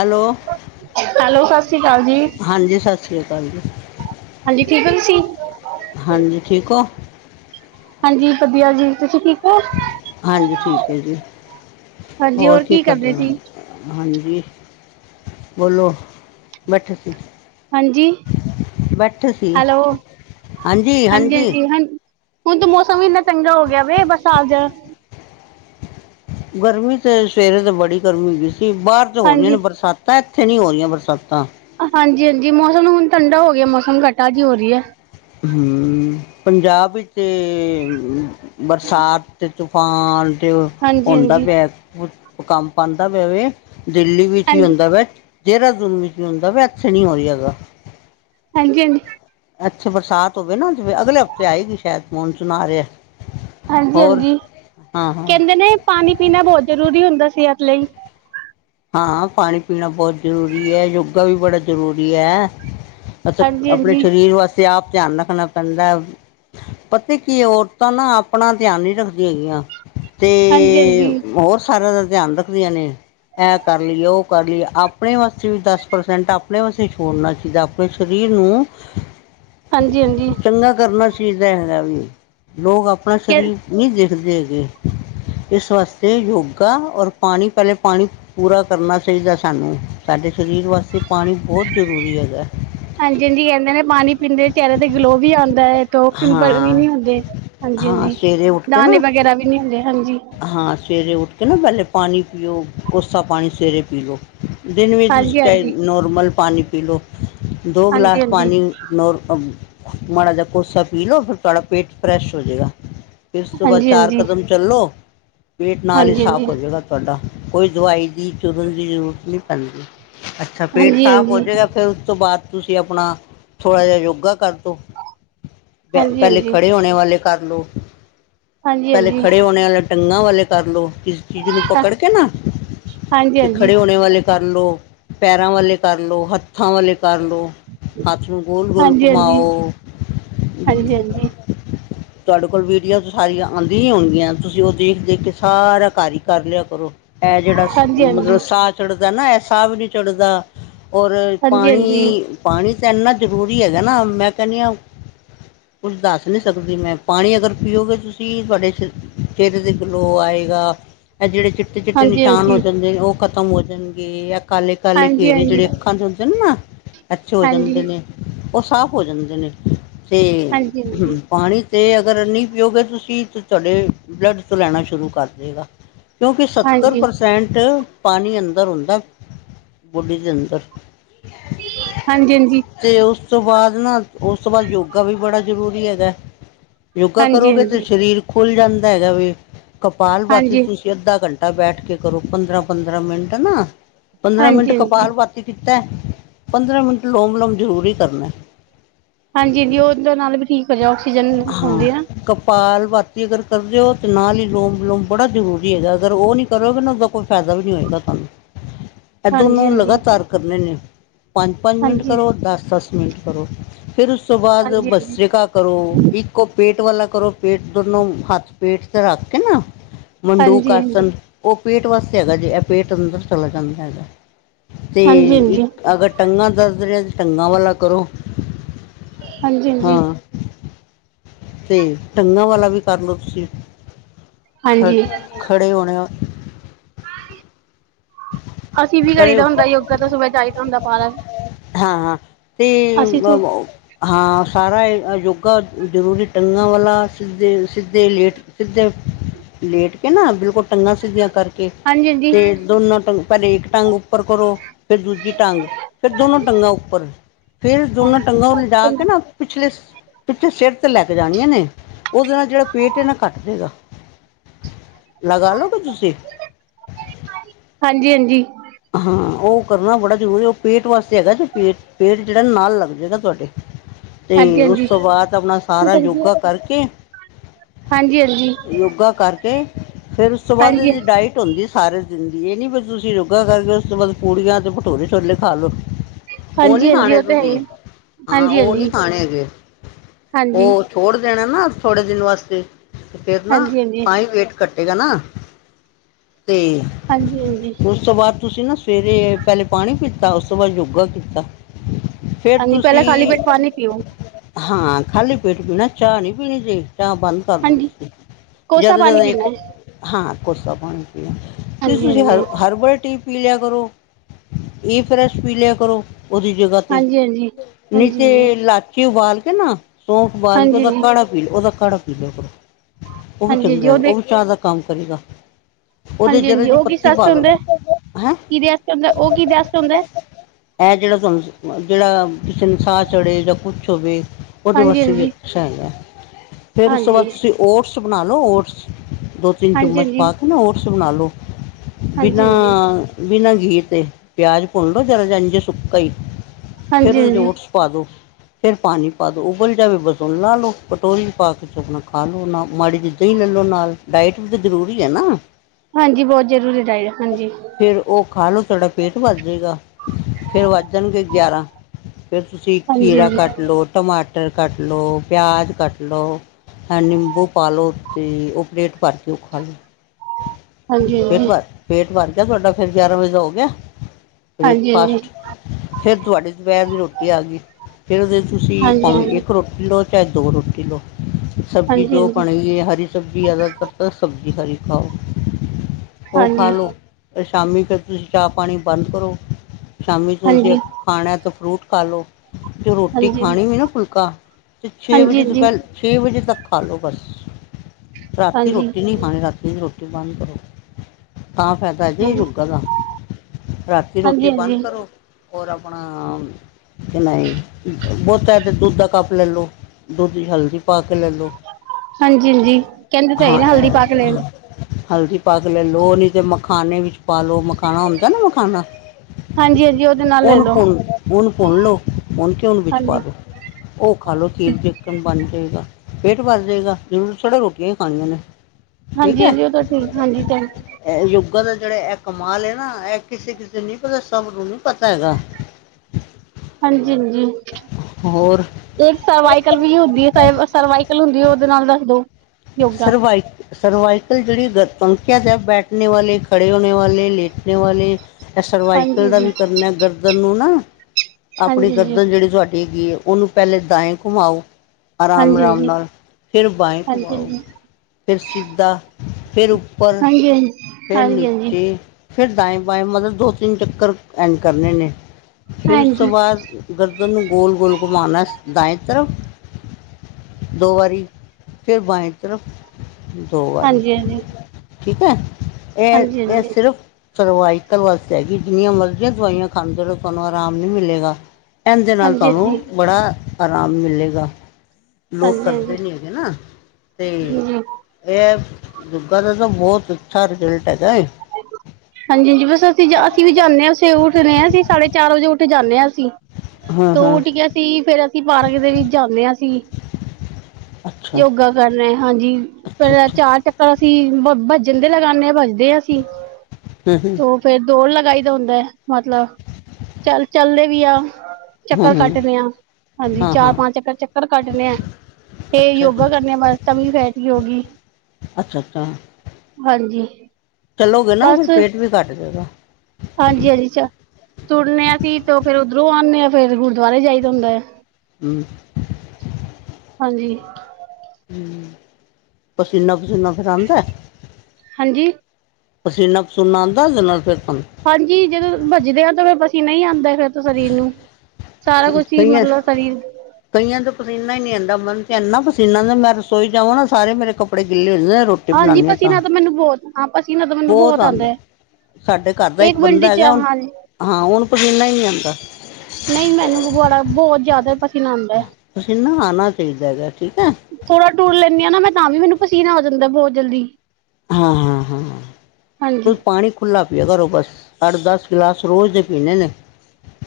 Hello, hello ਸਤਿ ਸ੍ਰੀ ਅਕਾਲ ਜੀ ਹਾਂਜੀ ਸਸ ਸ਼੍ਰੀ ਅਕਾਲ ਜੀ। ਹਾਂਜੀ, ਠੀਕ ਓ ਤੁਸੀਂ? ਹਾਂਜੀ, ਠੀਕ ਓ? ਹਾਂਜੀ ਵਧੀਆ ਜੀ, ਤੁਸੀਂ ਠੀਕ ਹੋ ਹਾਂਜੀ ਠੀਕ ਐ ਜੀ, ਹੋਰ ਕੀ ਕਰਦੇ ਓ? ਹਾਂਜੀ, ਬੋਲੋ ਬੈਠੇ ਸੀ। ਹਾਂਜੀ, ਬੈਠੇ ਸੀ ਹੈਲੋ, ਹਾਂਜੀ ਹਾਂਜੀ ਹਾਂਜੀ-ਹਾਂਜੀ ਹਾਂ। ਹੁਣ ਤੇ ਮੌਸਮ ਵੀ ਏਨਾ ਚੰਗਾ ਹੋ ਗਿਆ ਵੇ, ਬਸ ਆਜ ਗਰਮੀ ਤੇ ਸਵੇਰੇ ਤੇ ਬੜੀ ਗਰਮੀ ਹੋਗੀ ਸੀ, ਬਾਰ ਤਾਂ ਹੋ ਰਹੀਆਂ ਹਾਂਜੀ ਨੇ ਬਰਸਾਤ ਏਥੇ ਨੀ ਹੋ ਰਹੀਆਂ ਬਰਸਾਤਾਂ ਹਾਂਜੀ-ਹਾਂਜੀ, ਮੌਸਮ ਹੁਣ ਠੰਡਾ ਹੋ ਗਿਆ। ਮੌਸਮ ਘਟਾ ਜੀ ਹੋ ਰਹੀ ਐ। ਹੂੰ, ਪੰਜਾਬ ਵਿੱਚ, ਏ ਬਰਸਾਤ ਤੇ ਫਾਨ ਤੇ ਹਾਂਜੀ ਹੁੰਦਾ ਹਾਂਜੀ ਪਿਆ ਭੂਕੰਮ ਆਂਦਾ ਪਿਆਵੇ, ਦਿੱਲੀ ਵਿੱਚ ਹਾਂ ਵੀ ਹੁੰਦਾ ਪਿਆ, ਦੇਹਰਾਦੂਨ ਵਿੱਚ ਵੀ ਹੁੰਦਾ ਪਿਆ ਇੱਥੇ ਨੀ ਹੋ ਰਿਹਾ ਹੈਗਾ। ਹਾਂਜੀ-ਹਾਂਜੀ। ਅੱਛਾ, ਬਰਸਾਤ ਹੋਵੇ ਨਾ ਜਿਵੇ ਅਗਲੇ ਹਫ਼ਤੇ ਆਏਗੀ ਸ਼ਾਇਦ, ਮੋਨਸੂਨ ਆ ਰਿਹਾ। ਹਾਂਜੀ, ਹੋਰ ਹਾਂਜੀ, ਹਾਂ ਹਾਂ ਕਹਿੰਦੇ ਨੇ ਪਾਣੀ- ਪੀਣਾ ਬਹੁਤ ਜ਼ਰੂਰੀ ਹੁੰਦਾ ਸਿਹਤ ਲਈ। ਹਾਂ ਪਾਣੀ- ਪੀਣਾ ਬਹੁਤ ਜ਼ਰੂਰੀ ਐ, ਯੋਗਾ ਵੀ ਬੜਾ ਜ਼ਰੂਰੀ ਐ। ਮਤਲਬ, ਹਾਂਜੀ ਆਪਣੇ ਹਾਂਜੀ ਸਰੀਰ ਵਾਸਤੇ ਆਪ ਧਿਆਨ ਰੱਖਣਾ ਪੈਂਦਾ ਐ। ਪਤਾ ਕੀ ਔਰਤਾਂ ਨਾ ਆਪਣਾ ਧਿਆਨ ਨੀ ਰੱਖਦੀ ਹੈਗੀਆਂ। ਤੇ ਹਾਂਜੀ ਹੋਰ ਸਾਰਿਆਂ ਦਾ ਧਿਆਨ ਰੱਖਦੀਆਂ ਨੇ, ਇਹ ਕਰ ਲਈਏ, ਉਹ ਕਰ ਲਈਏ, ਆਪਣੇ ਵਾਸਤੇ ਵੀ ਦਸ ਪ੍ਰਸੈਂਟ, ਆਪਣੇ ਵਾਸਤੇ ਛੋੜਨਾ ਚਾਹੀਦਾ। ਆਪਣੇ ਸਰੀਰ ਨੂੰ ਹਾਂਜੀ, ਹਾਂਜੀ। ਚੰਗਾ ਕਰਨਾ ਚਾਹੀਦਾ ਹੈਗਾ ਵੀ, ਲੋਕ ਆਪਣਾ ਸਰੀਰ ਨਈ ਦੇਖਦੇ ਹੇਗੇ, ਇਸ ਵਾਸਤੇ ਯੋਗਾ ਔਰ ਪਾਣੀ ਪਹਿਲੇ ਪਾਣੀ ਪੂਰਾ ਕਰਨਾ ਚਾਹੀਦਾ ਸਾਨੂੰ, ਸਾਡੇ ਸਰੀਰ ਵਾਸਤੇ ਪਾਣੀ ਬਹੁਤ ਜ਼ਰੂਰੀ ਹੈਗਾ। ਹਾਂਜੀ, ਹਾਂਜੀ ਕਹਿੰਦੇ ਨੇ ਪਾਣੀ ਪੀਂਦੇ ਚਿਹਰੇ ਤੇ ਗਲੋ ਵੀ ਆਂਦਾ ਐ। ਤੋਂ ਪਿੰਪਲ ਵੀ ਹਾਂ ਨੀ ਹੁੰਦੇ। ਹਾਂਜੀ, ਹਾਂ ਹਾਂਜੀ, ਸਵੇਰੇ ਉੱਠ ਕੇ ਦਾਣੇ ਨਾ ਵਗੈਰਾ ਵੀ ਨੀ ਹੁੰਦੇ ਹਾਂਜੀ। ਹਾਂ ਸਵੇਰੇ ਉੱਠ ਕੇ ਨਾ ਪਹਿਲੇ ਪਾਣੀ ਪੀਓ, ਕੋਸਾ ਪਾਣੀ ਸਵੇਰੇ ਪੀ ਲਓ। ਦਿਨ ਵਿੱਚ ਤੁਸੀਂ ਹਾਂਜੀ ਚਾਹੇ ਹਾਂਜੀ ਨਾਰਮਲ ਪਾਣੀ ਪੀਲੋ, ਦੋ ਹਾਂਜੀ ਗਲਾਸ ਪਾਣੀ ਨੋਰ ਅ ਮਾੜਾ ਜ ਕੋਸਾ ਪੀ ਲਓ, ਫਿਰ ਤਾਡਾ ਪੇਟ ਫਰੈਸ਼ ਹੋ ਜਾਏਗਾ। ਫਿਰ ਸੁਬਅ ਹਾਂਜੀ ਚਾਰ ਕਦਮ ਚੱਲੋ, ਪੇਟ ਨਾਲ ਈ ਹਾਂਜੀ ਸਾਫ਼ ਹੋ ਜੇਗਾ। ਤੁਹਾਡਾ, ਕੋਈ ਦਵਾਈ ਦੀ ਚੁਰਨ ਦੀ ਜ਼ਰੂਰਤ ਨਈ ਪੈਂਦੀ, ਅੱਛਾ ਪੇਟ ਹਾਂਜੀ ਸਾਫ਼ ਹਾਂਜੀ ਹੋ ਜੇਗਾ। ਫਿਰ ਉਸ ਤੋਂ ਬਾਅਦ ਤੁਸੀਂ ਆਪਣਾ, ਥੋੜ੍ਹਾ ਜਿਆ ਯੋਗਾ ਕਰ ਦਉ। ਬ ਪਹਿਲੇ ਖੜੇ ਹੋਣੇ ਵਾਲੇ ਕਰਲਓ, ਹਾਂਜੀ ਹਾਂਜੀ ਪਹਿਲੇ ਖੜੇ ਹੋਣੇ ਆਲੇ ਟੰਗਾਂ ਵਾਲੇ ਕਰ ਲਓ। ਚੀਜ਼ ਨੂੰ ਪਕੜ ਕੇ ਨਾ, ਹਾਂਜੀ ਤੇ ਹਾਂਜੀ ਖੜੇ ਹੋਣੇ ਵਾਲੇ ਕਰ ਲਓ। ਪੈਰਾਂ ਵਾਲੇ ਕਰ ਲਓ, ਹੱਥਾਂ ਵਾਲੇ ਕਰ ਲਓ, ਹੱਥ ਨੂੰ ਗੋਲ- ਗੋਲ ਘੁੰਮਾਓ। ਹਾਂਜੀ, ਹਾਂਜੀ। ਤੁਹਾਡੇ ਕੋਲ ਵੀਡੀਓ ਸਾਰੀਆਂ ਆਂਦੀਆ ਈ ਹੋਣਗੀਆਂ, ਤੁਸੀਂ ਉਹ ਦੇਖ- ਦੇਖ ਕੇ ਸਾਰਾ ਘਰ ਈ ਕਰ ਲਿਆ ਕਰੋ। ਇਹ ਜਿਹੜਾ ਹਾਂਜੀ ਹਾਂਜੀ ਹਾਂਜੀ ਮਤਲਬ ਸਾਹ ਚੜਦਾ ਨਾ, ਇਹ ਸਾਹ ਵੀ ਨੀ ਚੜਦਾ। ਔਰ ਪਾਣੀ, ਪਾਣੀ ਤਾਂ ਇੰਨਾ ਜ਼ਰੂਰੀ ਹੈਗਾ ਨਾ, ਮੈਂ ਕਹਿੰਨੀ ਆ। ਕੁਝ ਦੱਸ ਨਹੀਂ ਸਕਦੀ ਮੈਂ, ਪਾਣੀ ਅਗਰ ਪੀਓਗੇ ਤੁਸੀਂ, ਤੁਹਾਡੇ ਚਿਹਰੇ ਦੇ ਗਲੋਂ ਆਏਗਾ। ਇਹ ਜਿਹੜੇ ਚਿੱਟੇ- ਹਾਂਜੀ ਹਾਂਜੀ ਹਾਂਜੀ ਹਾਂਜੀ ਹਾਂਜੀ ਹਾਂਜੀ ਚਿੱਟੇ ਨਿਸ਼ਾਨ ਹੋ ਜਾਂਦੇ ਨੇ, ਉਹ ਖਤਮ ਹੋ ਜਾਣਗੇ। ਕਾਲੇ -ਕਾਲੇ ਘੇਰੇ ਜਿਹੜੇ ਅੱਖਾਂ ਦੇ ਹੁੰਦੇ ਨੇ ਨਾ, ਅੱਛੇ ਹੋ ਜਾਂਦੇ ਨੇ। ਉਹ ਸਾਫ਼ ਹੋ ਜਾਂਦੇ ਨੇ, ਤੇ ਹ ਪਾਣੀ ਤੇ ਅਗਰ ਨਹੀਂ ਪੀਓਗੇ ਤੁਸੀਂ, ਤੁਹਾਡੇ ਬਲੱਡ ਤੋਂ ਲੈਣਾ ਸ਼ੁਰੂ ਕਰ ਦੇਗਾ। ਕਿਉਂਕਿ ਹਾਂਜੀ ਹਾਂਜੀ ਸੱਤਰ ਪ੍ਰਸੈਂਟ ਪਾਣੀ ਅੰਦਰ ਉਦਾ, ਬੁੱਡੀ ਦੇ ਅੰਦਰ। ਹਾਂਜੀ, ਹਾਂਜੀ। ਤੇ ਉਸ ਤੋਂ ਬਾਅਦ ਨਾ, ਉਸ ਤੋਂ ਬਾਅਦ ਯੋਗਾ ਵੀ ਬੜਾ ਜਰੂਰੀ ਹੈਗਾ। ਯੋਗਾ ਹਾਂਜੀ ਕਰੋਗੇ ਤੇ ਹਾਂਜੀ ਸਰੀਰ ਖੁੱਲ ਜਾਂਦਾ ਹੈਗਾ ਵੀ, ਕਪਾਲ ਬਾਤੀ ਹਾਂਜੀ ਹਾਂਜੀ ਹਾਂਜੀ ਹਾਂਜੀ ਹਾਂਜੀ ਹਾਂਜੀ ਹਾਂਜੀ ਹਾਂਜੀ ਹਾਂਜੀ ਤੁਸੀਂ ਅੱਧਾ ਘੰਟਾ ਬੈਠ ਕੇ ਕਰੋ। ਪੰਦਰਾਂ -ਪੰਦਰਾਂ ਮਿੰਟ ਹਨਾ, ਪੰਦਰਾਂ ਮਿੰਟ ਹਾਂਜੀ ਹਾਂਜੀ ਕਪਾਲ ਵਤ ਕੀਤਾ, ਪੰਦਰਾਂ ਮਿੰਟ ਲੋਮ- ਲੋੋਮ ਜਰੂਰੀ ਕਰਨਾ। ਹਾਂਜੀ, ਹਾਂਜੀ ਉਹ ਨਾਲ ਵੀ ਠੀਕ ਹੋ ਜਾ, ਆਕਸੀਜਨ ਹੁੰਂਦੀ ਨਾ। ਪਾਲ ਬਾਤੀ ਅਗਰ ਕਰਦੇ ਔ ਤਾਂ ਨਾਲ ਹੀ ਲੋਮ- ਲੋੋਮ ਬੜਾ ਜ਼ਰੂਰੀ ਹੈਗਾ, ਅਗਰ ਉਹ ਨਹੀਂ ਕਰੋਗੇ ਨਾ ਉਹਦਾ ਕੋਈ ਫਾਇਦਾ ਵੀ ਨੀ ਹੋਏਗਾ ਤੁਹਾਨੂੰ। [inaudible] ਇਹ ਦੋਨੋਂ ਹਾਂਜੀ ਲਗਾਤਾਰ ਕਰਨੇ ਨੇ, ਪੰਜ -ਪੰਜ ਮਿੰਟ ਹਾਂਜੀ ਕਰੋ। ਦਸ- ਦਸ ਮਿੰਟ ਕਰੋ। ਫਿਰ ਉਸ ਤੋਂ ਬਾਅਦ, ਹਾਂਜੀ ਬੱਸਰੇ ਕ ਕਰੋ ਇੱਕੋ ਪੇਟ ਵਾਲਾ ਕਰੋ ਪੇਟ ਦੋਨੋ ਹੱਥ ਪੇਟ ਤੇ ਰੱਖ ਕੇ ਨਾ ਮੰਡੂਕ ਹਾਂਜੀ ਆਸਨ ਓ ਪੇਟ ਵਾਸਤੇ ਹੈਗਾ ਜੇ, ਐ ਪੇਟ ਅੰਦਰ ਚਲਾ ਜਾਂਦਾ ਹੈਗਾ। ਤੇ ਹਾਂਜੀ ਹਾਂਜੀ ਹਾਂਜੀ ਇੱਕ ਅਗਰ ਟੰਗਾਂ ਦਰਦ ਨੇ, ਤੇ ਟੰਗਾਂ ਵਾਲਾ ਕਰੋ। ਹਾਂਜੀ-ਹਾਂਜੀ। ਹਾਂ ਤੇ ਟੰਗਾਂ ਵਾਲਾ ਵੀ ਕਰਲੋ ਤੁਸੀਂ, ਖ ਹਾਂਜੀ ਖੜੇ ਹੋਣੇ ਅਸੀਂ ਵੀ ਖੜੇ ਕਰੀਦਾ ਹੋ ਹੁੰਦਾ ਯੋਗਾ ਤੇ ਸੁਬਹ ਜਾਹੀਦਾ ਹੁੰਦਾ ਪਾਰਕ ਹਾਂ ਤੇ ਅਸੀਂ ਮ ਵ ਹਾਂ ਸਾਰਾ ਯ ਯੋਗਾ ਜ਼ਰੂਰੀ ਟੰਗਾਂ ਵਾਲਾ ਸਿੱਧੇ-ਸਿੱਧੇ ਲੇਟ ਸਿੱਧੇ ਲੇਟ ਕੇ ਨਾ ਬਿਲਕੁਲ ਟੰਗਾਂ ਸਿੱਧੀਆਂ ਕਰਕੇ ਹਾਂਜੀ ਹਾਂਜੀ ਤੇ ਦੋਨਾਂ ਟੰਗ ਪੈਲੇ ਏਕ ਟੰਗ ਉੱਪਰ ਕਰੋ ਫਿਰ ਦੂਜੀ ਟੰਗ ਫੇਰ ਦੋਨੋ ਟੰਗਾਂ ਉੱਪਰ ਫੇਰ ਦੋਨੋ ਟੰਗਾਂ ਉਲਜਾ ਹਾਂਜੀ ਕੇ ਨਾ ਪਿਛਲੇ ਸ ਪਿੱਛੇ ਸਿਰ ਤੇ ਲੈ ਕੇ ਜਾਣੀਆਂ ਨੇ ਓਦੇ ਨਾਲ ਜੇੜਾ ਪੇਟ ਏ ਨਾ ਕੱਟ ਜੇਗਾ। ਲਗਾ ਲਓਗੇ ਤੁਸੀਂ ਹਾਂਜੀ-ਹਾਂਜੀ। ਹਾਂ ਓ ਕਰਨਾ ਬੜਾ ਜ਼ਰੂਰੀ ਓ ਪੇਟ ਵਾਸਤੇ ਹੈਗਾ ਜੇ ਪੇਟ ਪੇਟ ਜੇੜਾ ਨਾਲ ਲੱਗ ਜੇਗਾ ਤੁਆਡੇ ਤੇ ਓਸ ਹਾਂਜੀ ਤੋਂ ਬਾਦ ਆਪਣਾ ਸਾਰਾ ਯੋਗਾ ਕਰਕੇ ਹਾਂਜੀ-ਹਾਂਜੀ। ਯੋਗਾ ਕਰਕੇ ਫੇਰ ਉਸ ਤੋਂ ਬਾਅਦ ਹਾਂਜੀ ਏਦੀ ਡਾਇਟ ਹੁੰਦੀ ਸਾਰੇ ਦਿਨ ਦੀ ਏਹ ਨਈ ਵੀ ਤੁਸੀਂ ਯੋ ਗਾ ਕਰਕੇ ਉਸ ਤੋਂ ਬਾਦ ਪੂੜੀਆਂ ਤੇ ਪਠੂਰੇ-ਛੋਲੇ ਖਾ ਲੋ ਓ ਨੀ ਹਾਂਜੀ ਖਾਣੇ ਉਹ ਤਾਂ ਹੈ ਤੁਸੀਂ ਹੀ ਹਾਂ ਹਾਂਜੀ ਓ ਨੀ ਹਾਂਜੀ ਖਾਣੇ ਹੈਗੇ ਓ ਹਾਂਜੀ ਛੋੜ ਦੇਣਾ ਨਾ ਥੋੜੇ ਦਿਨ ਵਾਸਤੇ ਤੇ ਫੇਰ ਨਾ ਹਾਂਜੀ ਹਾਂਜੀ ਤਾਂ ਈ ਵੇਟ ਕੱਟੇਗਾ ਨਾ ਤੇ ਹਾਂਜੀ-ਹਾਂਜੀ। ਉਸ ਤੋਂ ਬਾਦ ਤੁਸੀਂ ਨਾ ਸਵੇਰੇ ਪੈਲੇ ਪਾਨੀ ਪੀਤਾ ਉਸ ਤੋਂ ਬਾਅਦ ਯੋਗਾ ਕੀਤਾ ਫੇਰ ਹਾਂਜੀ ਪਹਿਲਾਂ ਖਾਲੀ ਤੁਸੀਂ ਪੇਟ ਪਾਣੀ ਪੀਓ ਹਾਂ ਖਾਲੀ ਪੇਟ ਪੀਨਾ ਚਾ ਨੀ ਪੀਣੀ ਜੇ ਚਾ ਬੰਦ ਕਰਦੋ ਹਾਂਜੀ ਤੇ ਕੋਸਾ ਜਾਦਾ ਤੋ ਪਾਣੀ ਜਾਦਾ ਇੱਕ ਪੀਣਾ ਹੈ ਹਾਂ ਕੋਸਾ ਪਾਨੀ ਪੀਨਾ ਤੇ ਹਾਂਜੀ ਤੁਸੀਂ ਹਰ ਹਾਂਜੀ ਹਰਬਲ ਟੀ ਪੀ ਲਯਾ ਕਰੋ ਈ ਫਰੈਸ਼ ਪੀ ਲਯਾ ਕਰੋ ਓਦੀ ਜਗ੍ਹਾ ਤੇ ਹਾਂਜੀ ਹਾਂਜੀ ਨੀ ਹਾਂਜੀ ਹਾਂਜੀ ਤੇ ਲਾ ਚੀ ਉਬਾਲ ਕੇ ਨਾ ਸੌਂਫ ਬਾਲ ਕੇ ਹਾਂਜੀ ਹਾਂਜੀ ਓਦਾ ਹਾਂਜੀ ਕਾੜਾ ਪੀ ਲੋ ਓਦਾ ਕਾੜਾ ਪੀ ਲਯਾ ਕਰੋ ਓ ਵੀ ਹਾਂਜੀ ਚੰਗਾ ਐ ਉਹਦੇ ਓ ਵੀ ਚਾ‌ ਦਾ ਕੰਮ ਕਰੇਗਾ। ਉਹਦੇ ਜਰਾ ਹਾਂਜੀ-ਹਾਂਜੀ ਜੀ ਓ ਕਿਸ ਪੱਤੀ ਪਾ ਵਸਤੇ ਲਓ ਹੁੰਦੈ ਹੈਂ ਕਿਦੇ ਆਸਤੇ ਹੁੰਦਾ, ਓ ਕਿਦੇ ਆਸਤੇ ਹੁੰਦਾ? ਐ ਜੇੜਾ ਤਾਨੂੰ ਜੇੜਾ ਕਿਸੇ ਨੂੰ ਸਾਹ ਚੜੇ ਜਾਂ ਕੁਛ ਹੋਵੇ ਓਦੇ ਹਾਂਜੀ ਵਾਸਤੇ ਵੀ ਅ ਹਾਂਜੀ ਅੱਛਾ ਹੈਗਾ ਫਿਰ ਉਸ ਤੋਂ ਬਾਅਦ ਤੁਸੀਂ ਓਟਸ ਬਣਾ ਲਓ ਓਟਸ ਦੋ-ਤਿੰਨ ਹਾਂਜੀ ਚਮਚ ਹਾਂਜੀ ਪਾਕੇ ਨਾ ਓਟਸ ਬਣਾ ਲੋ ਹਾਂਜੀ ਬਿਨਾਂ ਹਾਂਜੀ ਬਿਨਾਂ ਘੀ ਤੇ ਪਿਆਜ ਭੁੰਨ ਲੋੋ ਜਰਾ ਜਯਾ ਇੰਝੇ ਸੁੱਕਾ ਈ ਫਿਰ ਹਾਂਜੀ ਓਦੇ ਚ ਹਾਂਜੀ ਹਾਂਜੀ ਓਟਸ ਪਾ ਦੋ ਫਿਰ ਪਾਨੀ ਪਾ ਦੋ ਉਬਲ ਜਾਵੇ ਬਸ ਓਨੂ ਲਾ ਲੋ ਕਟੋਰੀ ਚ ਪਾ ਕੇ ਅਪਣਾ ਖਾ ਲੋ ਨਾ ਮਾੜੀ ਜੀ ਦਈ ਲੈਲੋ ਨਾਲ ਡਾਇਟ ਵੀ ਤੇ ਜ਼ਰੂਰੀ ਏ ਨਾ ਹਾਂਜੀ ਬੋਤ ਜ਼ਰੂਰੀ ਡਾਇਟ ਹਾਂਜੀ। ਫੇਰ ਓ ਖਾ ਲੋ ਤੁਆਡਾ ਪੇਟ ਪਰ ਜੇਗਾ ਫੇਰ ਵੱਜ ਜਾਣਗੇ ਗਿਆਰਾਂ ਫਿਰ ਤੁਸੀਂ ਖੀਰਾ ਹਾਂਜੀ ਹਾਂਜੀ ਕੱਟ ਲੋ, ਟਮਾਟਰ ਕੱਟ ਲੋ, ਪਿਆਜ਼ ਕੱਟ ਲੋ ਹਾਂ ਨਿੰਬੂ ਪਾ ਲੋ ਤੇ ਉਹ ਪਲੇਟ ਭਰ ਕੇ ਉਹ ਖਾਲੋ। ਹਾਂਜੀ ਪੇਟ ਹਾਂਜੀ ਭਰ ਪੇਟ ਭਰ ਗਿਆ ਤੁਹਾਡਾ ਫੇਰ ਗਿਆਰਾਂ ਵਜੇ ਦਾ ਹੋ ਗਿਆ। ਹਾਂਜੀ ਬ੍ਰੇਕਫਾਸਟ ਫੇਰ ਤੁਹਾਡੇ ਦੁਪਹਿਰ ਦੀ ਰੋਟੀ ਆ ਗਈ। ਫਿਰ ਉਹਦੇ ਤੁਸੀਂ ਹਾਂਜੀ ਭਾਵੇਂ ਇੱਕ ਰੋਟੀ ਲਓ ਚਾਹੇ ਦੋ ਰੋਟੀ ਲਓ ਸਬਜ਼ੀ ਹਾਂਜੀ ਜੋ ਹਾਂਜੀ ਬਣਗੀ ਏ ਹਰੀ ਸਬਜ਼ੀ ਜ਼ਿਆਦਾਤਰ ਤਾਂ ਸਬਜ਼ੀ ਹਰੀ ਖਾਓ। ਉਹ ਖਾ ਹਾਂਜੀ ਲਓ ਫੇਰ ਸ਼ਾਮੀ ਫਿਰ ਤੁਸੀਂ ਚਾਹ ਪਾਣੀ ਬੰਦ ਕਰੋ, ਸ਼ਾਮੀ ਤੁਸੀ ਹਾਂਜੀ ਖਾਣਾ ਤਾ ਫਰੂਟ ਖਾ ਲੋ, ਜੇ ਰੋਟੀ ਹਾਂਜੀ ਖਾਣੀ ਵੀ ਨਾ ਫੁਲਕਾ ਤੇ ਛੇ ਵਜੇ ਤੋਂ ਹਾਂਜੀ ਹਾਂਜੀ ਪਹਿਲ ਛੇ ਵਜੇ ਤੱਕ ਖਾ ਲਓ ਬਸ, ਰਾਤੀ ਹਾਂਜੀ ਹਾਂਜੀ ਰੋਟੀ ਨੀ ਖਾਣੀ ਰਾਤੀ ਨੀ ਰੋਟੀ ਬੰਦ ਕਰੋ, ਤਾਂ ਫਾਇਦਾ ਏ ਜੀ ਹਾਂਜੀ ਯੋਗਾ ਦਾ ਰਾਤੀ ਰੋਟੀ ਬੰਦ ਹਾਂਜੀ ਕਰੋ ਔਰ ਆਪਣਾ ਕੇ ਨਈ ਬੋਤਾ ਤੇ ਦੁੱਧ ਦਾ ਕੱਪ ਲੇਲੋ। ਦੁੱਧ ਚ ਹਲਦੀ ਪਾ ਕੇ ਲੈ ਲੋ। ਹਾਂਜੀ-ਹਾਂਜੀ, ਕਹਿੰਦੇ ਤੇ ਹੈਗੇ ਨੇ ਹਲਦੀ ਪਾ ਕੇ ਇਹ- ਹਾਂ, ਲੈਲੋ। ਹਲਦੀ ਪਾ ਕੇ ਲੈ ਲੋ ਨੀ ਤੇ ਮਖਾਨੇ ਵਿੱਚ ਪਾਲੋ। ਮਖਾਣਾ ਹੁੰਦਾ ਐ ਨਾ ਮਖਾਣਾ, ਹਾਂਜੀ ਹਾਂਜੀ ਉਹਦੇ ਨਾਲ ਲੈ ਓਨੁ ਲਓ ਭੁਨ ਓਨੂੰ ਭੁਨ ਲਓ। ਭੁਨ ਕੇ ਓਨੂ ਵਿੱਚ ਪਾ ਹਾਂਜੀ ਦੋ, ਓ ਖਾ ਲਓ ਤੀਰਜ ਅਕਣ ਬਣ ਜੇਗਾ। ਪੇਟ ਭਰ ਜੇਗਾ ਜ਼ਰੂਰੀ ਥੋੜਾ ਰੋਟੀਆਂ ਈ ਖਾਣੀਆਂ ਨੇ‌। ਹਾਂਜੀ ਹਾਂਜੀ ਓ ਤਾਂ ਠੀਕ ਹਾਂਜੀ। ਐਯੋ ਔਦਾ ਜੇੜਾ ਐ ਕਮਾਲ ਐ ਨਾ ਐ ਕਿਸੇ ਕਿਸੇ ਨੀ ਪਤਾ ਸਭ ਨੂੰ ਨੀ ਪਤਾ ਹੈਗਾ। ਹਾਂਜੀ ਹਾਂਜੀ। ਹੋਰ ਏਕ ਸਰਵਾਈਕਲ ਵੀ ਹੁੰਦੀ ਏ ਸਈਵ ਸਰਵਾਈਕਲ ਹੁੰਦੀ ਏ ਓਦੇ ਨਾਲ ਦੱਸ ਦੋ। ਯੋਗਾ ਸਰਵਾਈ ਸਰਵਾਈਕਲ ਜੇੜੀ ਗਰਦਨ ਕੇ ਬੈਠਣੇ ਵਾਲੇ, ਖੜੇ ਹੋਣੇ ਵਾਲੇ, ਲੇਟਣੇ ਵਾਲੇ। ਐ ਹਾਂਜੀ ਸਰਵਾਈਕਲ ਦਾ ਹਾਂਜੀ ਵੀ ਕਰਨਾ ਐ ਗਰਦਨ ਨੂੰ ਨਾ, ਅਪਣੀ ਹਾਂਜੀ ਗਰਦਨ ਜੇੜੀ ਤੁਹਾਡੀ ਹੈਗੀ ਏ ਔਨੂੰ ਪਹਿਲੇ ਦਾਏ ਘੁੰਮਾਓ, ਅਰਾਮ ਹਾਂਜੀ ਰਾਮ ਹਾਂਜੀ ਨਾਲ ਫਿਰ ਬਾਂਏ ਘੁੰਮਾਓ। ਹਾਂਜੀ ਫੇਰ ਸਿੱਧਾ, ਫੇਰ ਉੱਪਰ, ਹਾਂਜੀ ਹਾਂਜੀ ਫੇਰ ਹਾਂਜੀ ਹਾਂਜੀ ਨਿਚੇ। ਫਿਰ ਦਾਏਂ ਬਾਏਂ ਮਤਲਬ ਦੋ ਤਿੰਨ ਚੱਕਰ ਐਂਜ ਕਰਨੇ ਨੇ ਫਿਰ ਉਸ ਤੋਂ ਹਾਂਜੀ ਹਾਂਜੀ ਹਾਂਜੀ ਬਾਦ ਗਰਦਨ ਨੂੰ ਗੋਲ ਗੋਲ ਘੁਮਾਣਾ ਐ ਦਾਏਂ ਤਰਫ। ਦੋ ਵਾਰੀ, ਫੇਰ ਬਾਏਂ ਤਰਫ। ਦੋ ਵਾਰੀ, ਹਾਂਜੀ ਠੀਕ ਐ ਏ ਐ ਹਾਂਜੀ ਸਿਰਫ ਸਰਵਾਈਕਲ ਵਾਸਤੇ ਹੈਗੀ। ਜਿੰਨੀਆਂ ਮਰਜ਼ੀਆਂ ਦਵਾਈਆਂ ਖਾਂਦੇ ਰੋ ਤੁਹਾਨੂੰ ਅਰਾਮ ਨੀ ਮਿਲੇਗਾ। ਐਂਦੇ ਨਾਲ ਹਾਂਜੀ ਹਾਂਜੀ ਹਾਂਜੀ ਤੁਹਾਨੂੰ ਬੜਾ ਆਰਾਮ ਮਿਲੇਗਾ। ਲੋਕ ਹਾਂਜੀ ਕਰਦੇ ਨੀ ਹੈਗੇ ਨਾ ਤੇ ਹਾਂਜੀ ਐ ਦੁਗਾ ਦਾ ਤਾ ਬੋਤ ਅੱਛਾ ਰਿਜਲਟ ਹੈਗਾ ਏ। [inaudible] ਹਾਂਜੀ ਜੀ ਬਸ ਅਸੀ ਜਾ ਅਸੀ ਵੀ ਜਾਂਨੇ ਆਂ ਅਸੀ ਉੱਠਨੇ ਅਸੀ ਸਾਢੇ ਚਾਰ ਵਜੇ ਉੱਠ ਜਾਂਨੇ ਆਂ ਅਸੀ। ਹਾਂ ਤੇ ਹਾਂ ਉਠ ਕੇ ਅਸੀ ਫੇਰ ਅਸੀ ਪਾਰਕ ਦੇ ਵਿੱਚ ਜਾਂਨੇ ਆਂ ਅਸੀ। ਅੱਛਾ ਯੋਗਾ ਕਰਨੇ ਹਾਂਜੀ। ਅੱਛਾ ਪੈਲਾ ਅੱਛਾ ਚਾਰ ਚੱਕਰ ਅਸੀ ਭ ਭੱਜਣ ਦੇ ਲਗਾਨੇ ਆਂ ਭੱਜਦੇ ਆਂ ਅਸੀ। ਹੂੰ ਓਹ ਫੇਰ ਦੌੜ ਲਗਾਈ ਦਾ ਹੁੰਦਾ ਐ ਮਤਲਬ, ਚੱਲ ਚਲਦੇ ਵੀ ਆਂ। ਹੂੰ ਚੱਕਰ ਹੂੰ ਕੱਟਦੇ ਆਂ, ਹਾਂਜੀ ਹਾਂ ਚਾਰ ਹਾਂ ਪੰਜ ਚੱਕਰ ਚੱਕਰ ਕੱਟਣੇ ਆਂ। ਤੇ ਅੱਛਾ ਜੀ ਯੋਗਾ ਕਰਨੇ ਆਂ ਬਸ ਤਵੀ ਫੈਟੀ ਹੋਗੀ ਅੱਛਾ ਅੱਛਾ ਹਾਂਜੀ। ਚੱਲੋਗੇ ਨਾ ਫੇਰ ਪੇਟ ਵੀ ਘੱਟ ਜੇਗਾ। ਹਾਂਜੀ-ਹਾਂਜੀ, ਚ ਤੁਰਨੇ ਆ ਅਸੀਂ ਤੋ ਫੇਰ ਓਧਰੋਂ ਆਨੇ ਆਂ, ਫੇਰ ਗੁਰਦੁਆਰੇ ਜਾਈਦਾ ਹੁੰਦਾ ਐ। ਹੂੰ। ਹਾਂਜੀ। ਹੁੰ, ਪਸੀਨਾ-ਪਸੂਨਾ ਫੇਰ ਆਂਦਾ? ਹਾਂਜੀ ਪਸੀਨਾ-ਪਸੂਨਾ ਆਂਦਾ ਔਦੇ ਨਾਲ ਫੇਰ ਤਾਨੂੰ? ਹਾਂਜੀ, ਜਦੋਂ ਭੱਜਦੇ ਆਂ ਤੇ ਫੇ, ਰ ਪਸੀਨਾ ਈ ਆਂਦਾ ਏ ਫੇਰ ਤੇ ਸਰੀਰ ਨੂੰ। ਸਾਰਾ ਕੁਛ ਹੀ ਸਈ ਐ। ਮਤਲਬ ਸਰੀਰ ਕਈਆਂ ਦ ਪਸੀਨਾ ਈ ਨੀ ਆਂਦਾ ਮੇਨ ਤੇ ਏਨਾ ਪਸੀਨਾ ਮੈਂ ਰਸੋਈ ਜਾਵਾਂ ਸਾਰੇ ਮੇਰੇ ਕੱਪੜੇ ਗਿੱਲੇ ਹੋ ਜਾਂਦੇ ਨੇ ਰੋਟ ਹਾਂਜੀ, ਪਸੀਨਾ ਤਾ ਮੈਨੂੰ ਬੋਤ ਹਾਂ, ਪਸੀਨਾ ਤੇ ਮੈਨੂੰ ਬੋਤ ਆਂਦਾ ਐ, ਸਾਡੇ ਘਰ ਦਾ ਇੱਕ ਏਕ ਬੰਦਾ ਮਿੰਟੀ ਚ, ਹੈਗਾ ਹੁਣ ਹਾਂਜੀ। ਹਾਂ, ਹੁਨ ਪਸੀਨਾ ਈ ਨੀ ਆਂਦਾ। ਨਈ, ਮੈਨੂੰ ਤੇ ਬੋੜਾ ਬੋਤ ਜਾਦਾ ਪਸੀਨਾ ਆਂਦਾ। ਪਸੀਨਾ ਆਨਾ ਚਾਈਦਾ ਹੈਗਾ, ਠੀਕ ਐ। ਥੋੜਾ ਟੂਰ ਲੇਨੀ ਆਂ ਨਾ ਮੈਂ ਤਾਂ ਵੀ ਮੈਨੂੰ ਪਸੀਨਾ ਆ ਜਾਂਦਾ ਬੋਤ ਜਲਦੀ। ਹਾਂ-ਹਾਂ, ਹਾਂ ਤੁ ਹਾਂਜੀ ਪਾਣੀ ਖੁੱਲਾ ਪੀਓ ਕਰੋ ਬਸ, ਅੱਠ-ਦਸ ਗਲਾਸ ਰੋਜ਼ ਦੇ ਪੀਣੇ ਨੇ।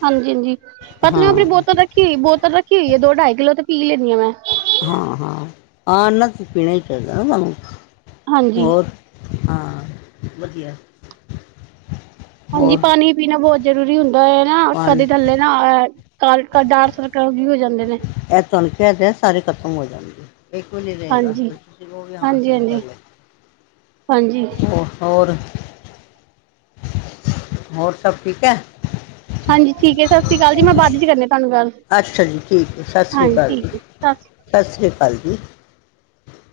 ਹਾਂਜੀ -ਹਾਂਜੀ, ਹਾਂ ਪਤਲੇਆ ਅਪਣੀ ਬੋਤਲ ਰੱਖੀ ਹੋਈ ਬੋਤਲ ਰੱਖੀ ਹੋਈ ਏ, ਦੋ-ਢਾਈ ਕਿਲੋ ਤੇ ਪੀ ਲੈਂਨੀ ਆ ਮੈਂ। ਹਾਂ-ਹਾਂ, ਹਾਂ ਨਾ ਏਨਾ ਤਾ ਪੀਣਾ ਹੀ ਚਾਈਦਾ ਨਾ ਤਾਨੂੰ, ਹਾਂਜੀ ਹੋਰ ਹਾਂ, ਵਧੀਆ। ਹਾਂਜੀ, ਹੋਰ ਪਾਨੀ ਪੀਨਾ ਬੋਹਤ ਜ਼ਰੂਰੀ ਹੁੰਦਾ ਏਨਾ, ਪਾਣੀ ਕਦੇ ਥੱਲੇ ਨਾ ਅ ਕਾਲ ਡਾਰ ਸਰਕਲ ਵੀ ਹੋ ਜਾਂਦੇ ਨੇ। ਐ ਤੁਐਨੂੰ ਕੇਯਾ ਤੇ ਹੈ, ਸਾਰੇ ਖ਼ਤਮ ਹੋ ਜਾਨਗੇ। ਏਕ ਵੀ ਨੀ ਰਏਗਾ, ਹਾਂਜੀ ਤੁਸੀ ਕੋ ਗੇ ਵੀ ਹਾਂ, ਹਾਂਜੀ ਸਹੀ ਹਾਂਜੀ ਗੱਲ ਹਾਂਜੀ ਏ। ਹੋਰ, ਹੋਰ ਸਭ ਠੀਕ ਐ? ਹਾਂਜੀ ਠੀਕ ਐ, ਸਸ੍ਰੀ ਅਕਾਲ ਜੀ, ਮੈਂ ਬਾਦ ਵਿੱਚ ਕਰਨੀ ਆਂ ਤਾਨੂੰ ਗੱਲ। ਅੱਛਾ ਜੀ, ਠੀਕ ਐ ਸਸ੍ਰੀ ਹਾਂਜੀ ਅਕਾਲ ਜੀ, ਠੀਕ ਹੈ ਸਤਿ ਸ਼੍ਰੀ ਸਸ੍ਰੀ ਅਕਾਲ ਜੀ।